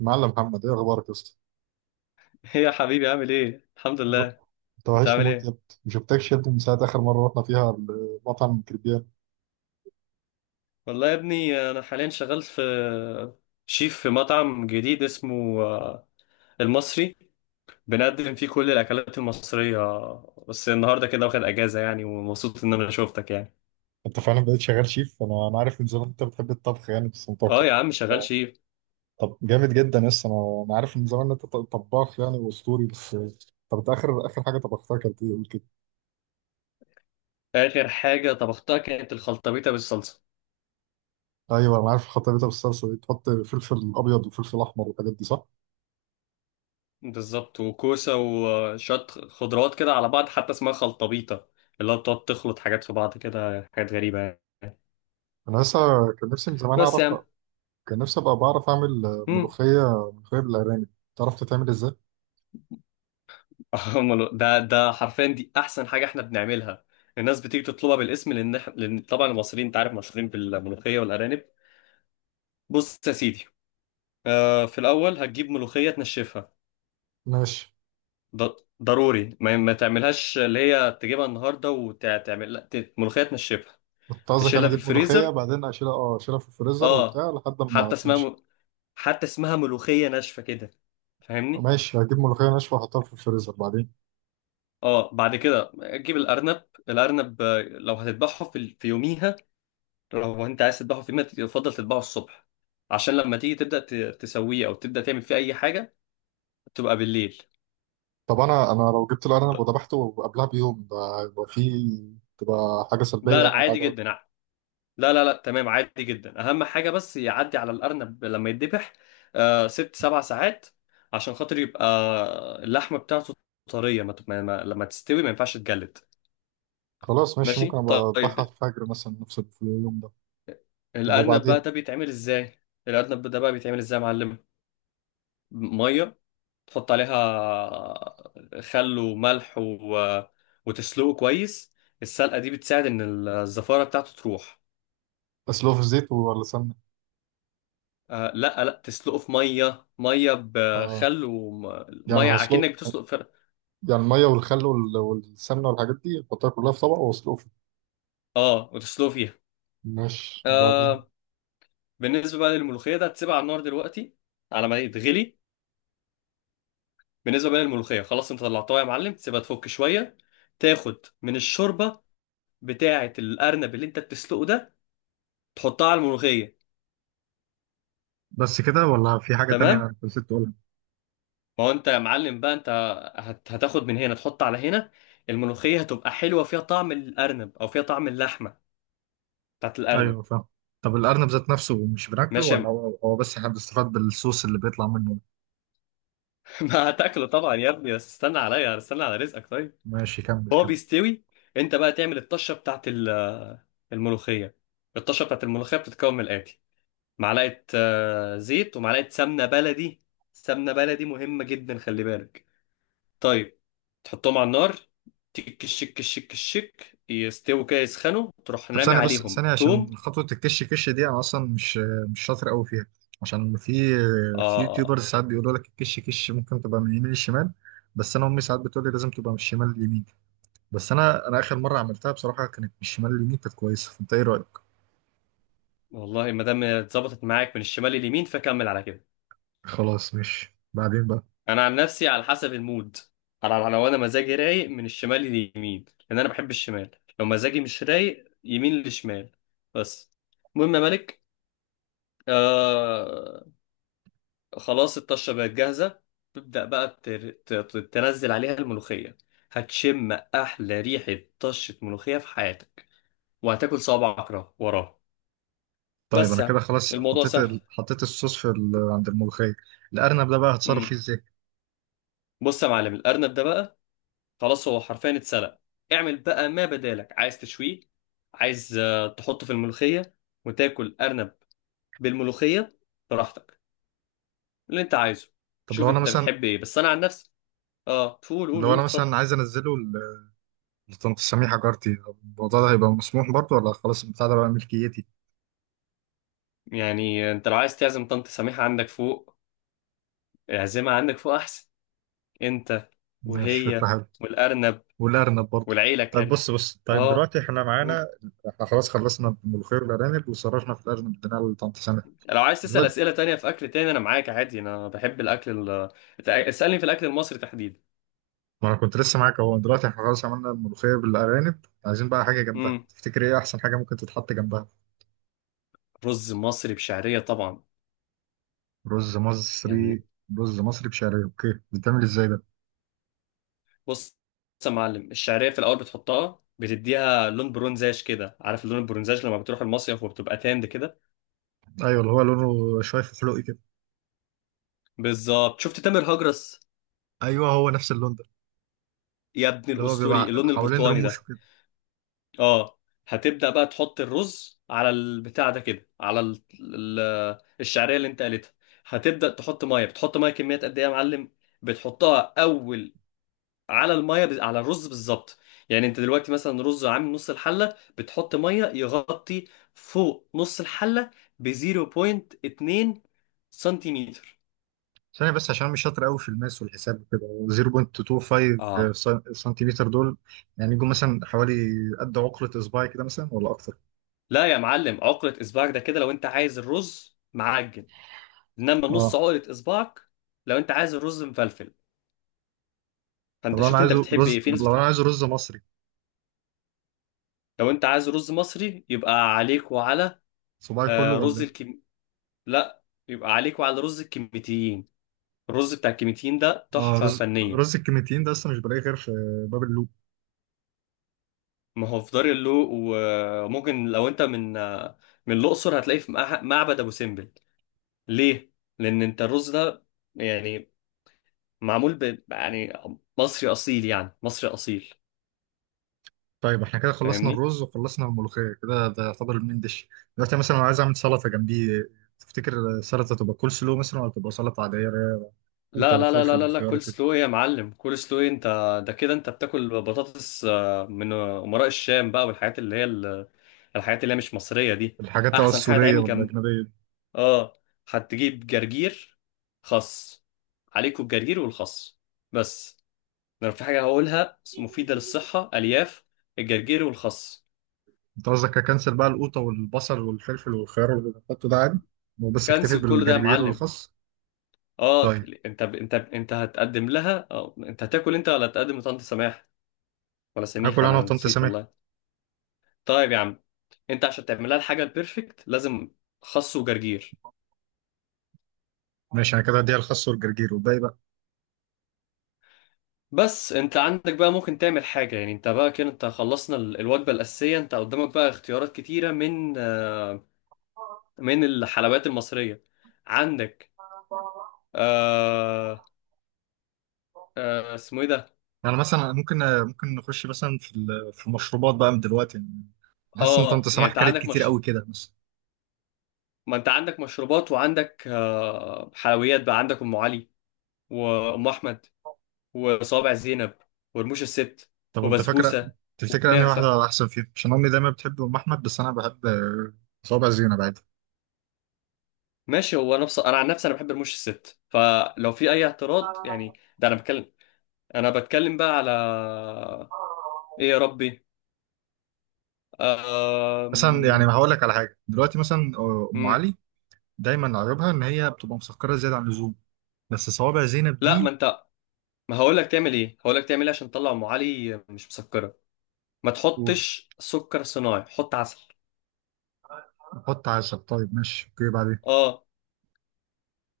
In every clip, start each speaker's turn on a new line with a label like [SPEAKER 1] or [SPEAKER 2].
[SPEAKER 1] معلم محمد، ايه اخبارك يا اسطى؟
[SPEAKER 2] ايه يا حبيبي، عامل ايه؟ الحمد
[SPEAKER 1] الو-
[SPEAKER 2] لله.
[SPEAKER 1] انت
[SPEAKER 2] انت
[SPEAKER 1] وحشني
[SPEAKER 2] عامل
[SPEAKER 1] موت يا
[SPEAKER 2] ايه؟
[SPEAKER 1] ابني. ما شفتكش يا ابني من ساعه اخر مره رحنا فيها المطعم كريبيان.
[SPEAKER 2] والله يا ابني انا حاليا شغال في شيف في مطعم جديد اسمه المصري. بنقدم فيه كل الاكلات المصرية. بس النهارده كده واخد اجازة يعني، ومبسوط ان انا شوفتك يعني.
[SPEAKER 1] انت فعلا بقيت شغال شيف. انا عارف من زمان انت بتحب الطبخ يعني بس
[SPEAKER 2] اه
[SPEAKER 1] متوقع.
[SPEAKER 2] يا عم شغال شيف.
[SPEAKER 1] طب جامد جدا يا اسطى، انا عارف من زمان ان انت طباخ يعني واسطوري بس. طب انت اخر اخر حاجه طبختها كانت ايه؟ قول كده.
[SPEAKER 2] اخر حاجة طبختها كانت الخلطبيطة بالصلصة.
[SPEAKER 1] ايوه انا عارف خطيبتها بالصلصه دي تحط فلفل ابيض وفلفل احمر والحاجات دي، صح؟
[SPEAKER 2] بالظبط، وكوسة وشوية خضروات كده على بعض، حتى اسمها خلطبيطة، اللي هو بتقعد تخلط حاجات في بعض كده، حاجات غريبة يعني.
[SPEAKER 1] انا لسه كان نفسي من زمان
[SPEAKER 2] بس
[SPEAKER 1] اعرف،
[SPEAKER 2] يا عم.
[SPEAKER 1] كان نفسي ابقى بعرف اعمل
[SPEAKER 2] مم.
[SPEAKER 1] ملوخيه ملوخيه بالارانب. تعرف تتعمل ازاي؟
[SPEAKER 2] أمال ده حرفيا دي احسن حاجه احنا بنعملها. الناس بتيجي تطلبها بالاسم، لان لان طبعا المصريين انت عارف مشهورين بالملوخيه والارانب. بص يا سيدي، في الاول هتجيب ملوخيه تنشفها.
[SPEAKER 1] ماشي.
[SPEAKER 2] ض- ضروري ما تعملهاش اللي هي تجيبها النهارده وتعمل، لا، ملوخيه تنشفها،
[SPEAKER 1] كنت قصدك انا
[SPEAKER 2] تشيلها في
[SPEAKER 1] اجيب ملوخيه
[SPEAKER 2] الفريزر.
[SPEAKER 1] بعدين اشيلها، اشيلها في الفريزر
[SPEAKER 2] اه.
[SPEAKER 1] وبتاع لحد ما
[SPEAKER 2] حتى اسمها
[SPEAKER 1] تنشف.
[SPEAKER 2] م... حتى اسمها ملوخيه ناشفه كده، فاهمني؟
[SPEAKER 1] ماشي هجيب ملوخيه ناشفه واحطها في الفريزر بعدين.
[SPEAKER 2] اه، بعد كده تجيب الارنب. الارنب، لو هتذبحه في يوميها، لو انت عايز تذبحه في يوم يفضل تذبحه الصبح، عشان لما تيجي تبدا تسويه او تبدا تعمل فيه اي حاجه تبقى بالليل.
[SPEAKER 1] طب انا لو جبت الارنب
[SPEAKER 2] لا.
[SPEAKER 1] وذبحته قبلها بيوم، ده هيبقى فيه تبقى حاجه سلبيه
[SPEAKER 2] لا، لا،
[SPEAKER 1] يعني ولا
[SPEAKER 2] عادي
[SPEAKER 1] حاجه؟
[SPEAKER 2] جدا. لا، لا، لا، تمام، عادي جدا. اهم حاجه بس يعدي على الارنب لما يتذبح 6-7 ساعات، عشان خاطر يبقى اللحمه بتاعته طريه. ما تب- ما- ما- لما تستوي ما ينفعش تجلد.
[SPEAKER 1] خلاص ماشي، ممكن
[SPEAKER 2] ماشي،
[SPEAKER 1] ابقى اذبحها في
[SPEAKER 2] طيب.
[SPEAKER 1] الفجر مثلا نفس اليوم ده. طب
[SPEAKER 2] الارنب بقى
[SPEAKER 1] وبعدين؟
[SPEAKER 2] ده بيتعمل ازاي الارنب ده بقى بيتعمل ازاي يا معلم؟ ميه، تحط عليها خل وملح وتسلقه كويس. السلقة دي بتساعد إن الزفارة بتاعته تروح.
[SPEAKER 1] اسلقه في زيت ولا سمنه؟
[SPEAKER 2] لا، لا، تسلقه في مية، مية
[SPEAKER 1] اه،
[SPEAKER 2] بخل
[SPEAKER 1] يعني
[SPEAKER 2] ومية،
[SPEAKER 1] هسلق،
[SPEAKER 2] أكنك بتسلق
[SPEAKER 1] يعني الميه والخل والسمنه والحاجات دي احطها كلها في طبق واسلقه فيه؟
[SPEAKER 2] اه، وتسلقه فيها.
[SPEAKER 1] ماشي وبعدين؟
[SPEAKER 2] آه بالنسبة بقى للملوخية، ده تسيبها على النار دلوقتي على ما تغلي. بالنسبة بقى للملوخية، خلاص انت طلعتها يا معلم، تسيبها تفك شوية، تاخد من الشوربة بتاعة الأرنب اللي انت بتسلقه ده، تحطها على الملوخية.
[SPEAKER 1] بس كده ولا في حاجه تانية
[SPEAKER 2] تمام،
[SPEAKER 1] أنا نسيت تقولها؟
[SPEAKER 2] ما هو انت يا معلم بقى، انت هتاخد من هنا تحط على هنا. الملوخية هتبقى حلوة فيها طعم الأرنب، أو فيها طعم اللحمة بتاعت الأرنب.
[SPEAKER 1] ايوه فاهم. طب الارنب ذات نفسه مش بناكله
[SPEAKER 2] ماشي
[SPEAKER 1] ولا هو هو بس احنا بنستفاد بالصوص اللي بيطلع منه؟
[SPEAKER 2] ما هتاكله طبعا يا ابني، بس استنى عليا، استنى على رزقك، طيب.
[SPEAKER 1] ماشي كمل
[SPEAKER 2] هو
[SPEAKER 1] كمل.
[SPEAKER 2] بيستوي. انت بقى تعمل الطشة بتاعت الملوخية. الطشة بتاعت الملوخية بتتكون من الآتي: معلقة زيت، ومعلقة سمنة بلدي. سمنة بلدي مهمة جدا، خلي بالك. طيب، تحطهم على النار، تك الشك الشك الشك يستووا كده، يسخنوا، تروح
[SPEAKER 1] طب
[SPEAKER 2] رامي
[SPEAKER 1] ثانيه بس
[SPEAKER 2] عليهم
[SPEAKER 1] ثانيه
[SPEAKER 2] توم.
[SPEAKER 1] عشان خطوه الكش كش دي انا اصلا مش شاطر قوي فيها. عشان في
[SPEAKER 2] اه،
[SPEAKER 1] يوتيوبرز ساعات بيقولوا لك الكش كش ممكن تبقى من اليمين للشمال، بس انا امي ساعات بتقول لي لازم تبقى من الشمال لليمين. بس انا اخر مره عملتها بصراحه كانت من الشمال لليمين كانت كويسه، فانت ايه رايك؟
[SPEAKER 2] والله ما دام اتظبطت معاك من الشمال لليمين فكمل على كده.
[SPEAKER 1] خلاص مش. بعدين بقى.
[SPEAKER 2] انا عن نفسي على حسب المود، لو انا مزاجي رايق من الشمال لليمين، لان انا بحب الشمال. لو مزاجي مش رايق، يمين لشمال. بس المهم يا ملك، آه خلاص الطشة بقت جاهزة. تبدأ بقى تنزل عليها الملوخية، هتشم أحلى ريحة طشة ملوخية في حياتك، وهتاكل صوابعك وراها.
[SPEAKER 1] طيب
[SPEAKER 2] بس
[SPEAKER 1] انا كده
[SPEAKER 2] يعني
[SPEAKER 1] خلاص
[SPEAKER 2] الموضوع
[SPEAKER 1] حطيت
[SPEAKER 2] سهل.
[SPEAKER 1] حطيت الصوص في عند الملوخيه. الارنب ده بقى هتصرف
[SPEAKER 2] مم.
[SPEAKER 1] فيه ازاي؟
[SPEAKER 2] بص يا معلم، الأرنب ده بقى خلاص هو حرفيا اتسلق. اعمل بقى ما بدالك، عايز تشويه، عايز تحطه في الملوخية وتاكل أرنب بالملوخية، براحتك اللي أنت عايزه.
[SPEAKER 1] طب
[SPEAKER 2] شوف
[SPEAKER 1] لو انا
[SPEAKER 2] أنت
[SPEAKER 1] مثلا
[SPEAKER 2] بتحب إيه، بس أنا عن نفسي. قول، قول،
[SPEAKER 1] لو
[SPEAKER 2] قول،
[SPEAKER 1] انا
[SPEAKER 2] اتفضل.
[SPEAKER 1] مثلا عايز انزله لطنط سميح جارتي، طب الموضوع ده هيبقى مسموح برضه ولا خلاص البتاع ده بقى ملكيتي؟
[SPEAKER 2] يعني انت لو عايز تعزم طنط سميحة عندك فوق، اعزمها عندك فوق احسن، انت
[SPEAKER 1] مش فكرة
[SPEAKER 2] وهي
[SPEAKER 1] حلوة.
[SPEAKER 2] والارنب
[SPEAKER 1] والأرنب برضه.
[SPEAKER 2] والعيلة
[SPEAKER 1] طيب
[SPEAKER 2] كاري.
[SPEAKER 1] بص بص، طيب
[SPEAKER 2] اه.
[SPEAKER 1] دلوقتي احنا معانا.
[SPEAKER 2] مم.
[SPEAKER 1] احنا خلاص خلصنا الملوخية والأرانب وصرفنا في الأرنب، اديناها لطنط سميح.
[SPEAKER 2] لو عايز تسأل
[SPEAKER 1] دلوقتي
[SPEAKER 2] اسئلة تانية في اكل تاني انا معاك عادي، انا بحب الاكل اسألني في الاكل المصري تحديدا.
[SPEAKER 1] ما انا كنت لسه معاك اهو، دلوقتي احنا خلاص عملنا الملوخية بالأرانب، عايزين بقى حاجة جنبها.
[SPEAKER 2] امم
[SPEAKER 1] تفتكر ايه أحسن حاجة ممكن تتحط جنبها؟
[SPEAKER 2] رز مصري بشعرية طبعا،
[SPEAKER 1] رز مصري.
[SPEAKER 2] يعني.
[SPEAKER 1] رز مصري بشعرية، اوكي، بيتعمل ازاي ده؟
[SPEAKER 2] بص، بص يا معلم، الشعرية في الاول بتحطها بتديها لون برونزاج كده. عارف اللون البرونزاج لما بتروح المصيف وبتبقى تاند كده؟
[SPEAKER 1] ايوه، اللي هو لونه شوية فحلوقي كده.
[SPEAKER 2] بالظبط. شفت تامر هجرس
[SPEAKER 1] ايوه هو نفس اللون ده،
[SPEAKER 2] يا ابن
[SPEAKER 1] اللي هو
[SPEAKER 2] الاسطوري،
[SPEAKER 1] بيبقى
[SPEAKER 2] اللون
[SPEAKER 1] حوالين
[SPEAKER 2] البرتقاني
[SPEAKER 1] رموش
[SPEAKER 2] ده.
[SPEAKER 1] كده.
[SPEAKER 2] اه، هتبدأ بقى تحط الرز على البتاع ده كده، على الشعرية اللي انت قالتها. هتبدأ تحط ميه، بتحط ميه كميات قد ايه يا معلم؟ بتحطها اول على الميه، على الرز بالظبط. يعني انت دلوقتي مثلا رز عامل نص الحلة، بتحط ميه يغطي فوق نص الحلة ب 0.2 سنتيمتر.
[SPEAKER 1] ثانية بس، عشان مش شاطر قوي في الماس والحساب وكده، 0.25
[SPEAKER 2] اه،
[SPEAKER 1] سنتيمتر دول يعني يجوا مثلا حوالي قد عقلة إصبعي كده مثلا ولا أكتر؟
[SPEAKER 2] لا يا معلم، عقلة اصبعك ده كده لو انت عايز الرز معجن، انما نص
[SPEAKER 1] اه.
[SPEAKER 2] عقلة اصبعك لو انت عايز الرز مفلفل.
[SPEAKER 1] طب
[SPEAKER 2] فانت شوف انت بتحب ايه، في ناس
[SPEAKER 1] لو أنا
[SPEAKER 2] بتحب.
[SPEAKER 1] عايزه رز مصري،
[SPEAKER 2] لو انت عايز رز مصري يبقى عليك وعلى
[SPEAKER 1] صباعي كله
[SPEAKER 2] آه،
[SPEAKER 1] ولا
[SPEAKER 2] رز
[SPEAKER 1] إيه؟
[SPEAKER 2] الكم لا، يبقى عليك وعلى رز الكميتيين. الرز بتاع الكميتيين ده
[SPEAKER 1] اه،
[SPEAKER 2] تحفة
[SPEAKER 1] رز
[SPEAKER 2] فنية.
[SPEAKER 1] رز الكيميتيين ده أصلا مش بلاقيه غير في باب اللوق.
[SPEAKER 2] ما هو في دار اللوق، وممكن لو انت من من الأقصر هتلاقيه في معبد أبو سمبل. ليه؟ لأن انت الرز ده، يعني، معمول يعني مصري أصيل، يعني مصري أصيل،
[SPEAKER 1] طيب احنا كده خلصنا
[SPEAKER 2] فاهمني؟
[SPEAKER 1] الرز وخلصنا الملوخية، كده ده يعتبر المين ديش. دلوقتي مثلا لو عايز أعمل سلطة جنبيه، تفتكر السلطة تبقى كول سلو مثلا ولا تبقى سلطة عادية اللي هي قوطة
[SPEAKER 2] لا، لا، لا، لا،
[SPEAKER 1] وفلفل
[SPEAKER 2] لا، لا،
[SPEAKER 1] وخيار
[SPEAKER 2] كول
[SPEAKER 1] وكده؟
[SPEAKER 2] سلو إيه يا معلم، كول سلو إيه انت؟ ده كده انت بتاكل بطاطس من امراء الشام بقى، والحاجات اللي هي الحاجات اللي هي مش مصرية دي.
[SPEAKER 1] الحاجات بقى
[SPEAKER 2] احسن حاجة
[SPEAKER 1] السورية
[SPEAKER 2] تعمل جنب،
[SPEAKER 1] والأجنبية دي؟
[SPEAKER 2] اه، هتجيب جرجير، خس. عليكوا الجرجير والخس بس. لو في حاجة هقولها مفيدة للصحة، الياف الجرجير والخس.
[SPEAKER 1] أنت قصدك أكنسل بقى القوطة والبصل والفلفل والخيار اللي بحطه ده عادي وبس أكتفي
[SPEAKER 2] كنسل كل ده يا
[SPEAKER 1] بالجرجير
[SPEAKER 2] معلم.
[SPEAKER 1] والخس؟
[SPEAKER 2] اه،
[SPEAKER 1] طيب.
[SPEAKER 2] انت هتقدم لها. اه، انت هتاكل انت ولا هتقدم لطنط سماح ولا سميح؟
[SPEAKER 1] هاكل أنا
[SPEAKER 2] انا
[SPEAKER 1] وطنط
[SPEAKER 2] نسيت
[SPEAKER 1] سامح.
[SPEAKER 2] والله. طيب يا عم، انت عشان تعملها الحاجه البيرفكت لازم خس وجرجير.
[SPEAKER 1] ماشي، أنا كده هديها الخس والجرجير والباقي بقى.
[SPEAKER 2] بس انت عندك بقى ممكن تعمل حاجه، يعني انت بقى كده، انت خلصنا الوجبه الاساسيه، انت قدامك بقى اختيارات كتيره من من الحلويات المصريه. عندك، آه، اسمه ايه ده؟
[SPEAKER 1] يعني مثلا ممكن، ممكن نخش مثلا في المشروبات بقى من دلوقتي يعني، حاسس إن طنط
[SPEAKER 2] اه، يعني
[SPEAKER 1] سامح
[SPEAKER 2] انت
[SPEAKER 1] كلت
[SPEAKER 2] عندك
[SPEAKER 1] كتير
[SPEAKER 2] مش...
[SPEAKER 1] قوي كده مثلا.
[SPEAKER 2] ما انت عندك مشروبات، وعندك حلويات. بقى عندك ام علي، وام احمد، وصوابع زينب، ورموش الست،
[SPEAKER 1] طب وأنت فاكرة،
[SPEAKER 2] وبسبوسه،
[SPEAKER 1] تفتكر أنهي
[SPEAKER 2] وكنافه.
[SPEAKER 1] واحدة أحسن فيهم؟ عشان أمي دايما بتحب أم أحمد بس أنا بحب صوابع زينب عادي.
[SPEAKER 2] ماشي. هو انا انا عن نفسي انا بحب رموش الست، فلو في اي اعتراض يعني. ده انا بتكلم بقى على ايه يا ربي؟
[SPEAKER 1] مثلا يعني
[SPEAKER 2] أم...
[SPEAKER 1] هقول لك على حاجة. دلوقتي مثلا أم
[SPEAKER 2] أم...
[SPEAKER 1] علي دايما عيوبها ان هي بتبقى مسكره زياده عن اللزوم. بس صوابع زينب
[SPEAKER 2] لا،
[SPEAKER 1] دي.
[SPEAKER 2] ما انت، ما هقول لك تعمل ايه هقول لك تعمل ايه عشان تطلع ام علي مش مسكره. ما
[SPEAKER 1] قول
[SPEAKER 2] تحطش سكر صناعي، حط عسل.
[SPEAKER 1] نحط 10، طيب ماشي اوكي بعدين.
[SPEAKER 2] اه،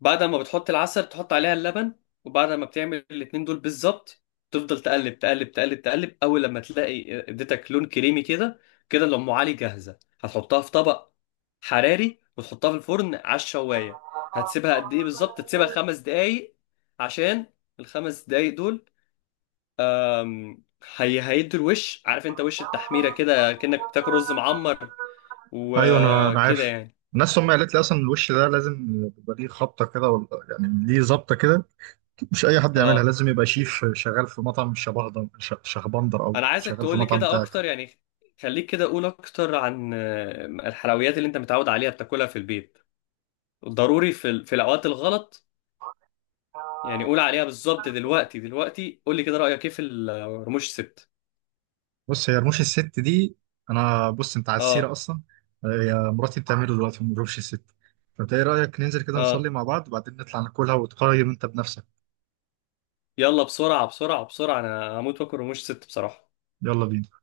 [SPEAKER 2] بعد ما بتحط العسل تحط عليها اللبن. وبعد ما بتعمل الاتنين دول بالظبط، تفضل تقلب، تقلب، تقلب، تقلب، اول لما تلاقي اديتك لون كريمي كده، كده الام علي جاهزه. هتحطها في طبق حراري وتحطها في الفرن على الشوايه. هتسيبها قد ايه بالظبط؟ تسيبها 5 دقايق، عشان الخمس دقايق دول، أم، هي هيدوا الوش. عارف انت وش التحميره كده، كأنك بتاكل رز معمر
[SPEAKER 1] ايوه انا
[SPEAKER 2] وكده
[SPEAKER 1] عارف.
[SPEAKER 2] يعني.
[SPEAKER 1] الناس هم قالت لي اصلا الوش ده لازم يبقى ليه خبطه كده ولا يعني ليه ظبطه كده. مش اي حد يعملها،
[SPEAKER 2] اه،
[SPEAKER 1] لازم يبقى شيف شغال في مطعم شهبندر او
[SPEAKER 2] انا عايزك
[SPEAKER 1] شغال في
[SPEAKER 2] تقولي
[SPEAKER 1] مطعم
[SPEAKER 2] كده
[SPEAKER 1] بتاعك.
[SPEAKER 2] اكتر يعني. خليك كده، قول اكتر عن الحلويات اللي انت متعود عليها بتاكلها في البيت، ضروري في في الاوقات الغلط يعني. قول عليها بالظبط دلوقتي، دلوقتي، قولي كده رايك ايه في رموش ست؟
[SPEAKER 1] بص هي رموش الست دي، انا بص انت على السيره
[SPEAKER 2] اه،
[SPEAKER 1] اصلا، هي مراتي بتعمله دلوقتي من رموش الست، فانت ايه رايك ننزل كده نصلي
[SPEAKER 2] اه،
[SPEAKER 1] مع بعض وبعدين نطلع ناكلها وتقيم انت بنفسك؟
[SPEAKER 2] يلا بسرعه، بسرعه، بسرعه، انا هموت واكل رموش ست بصراحه.
[SPEAKER 1] يلا بينا.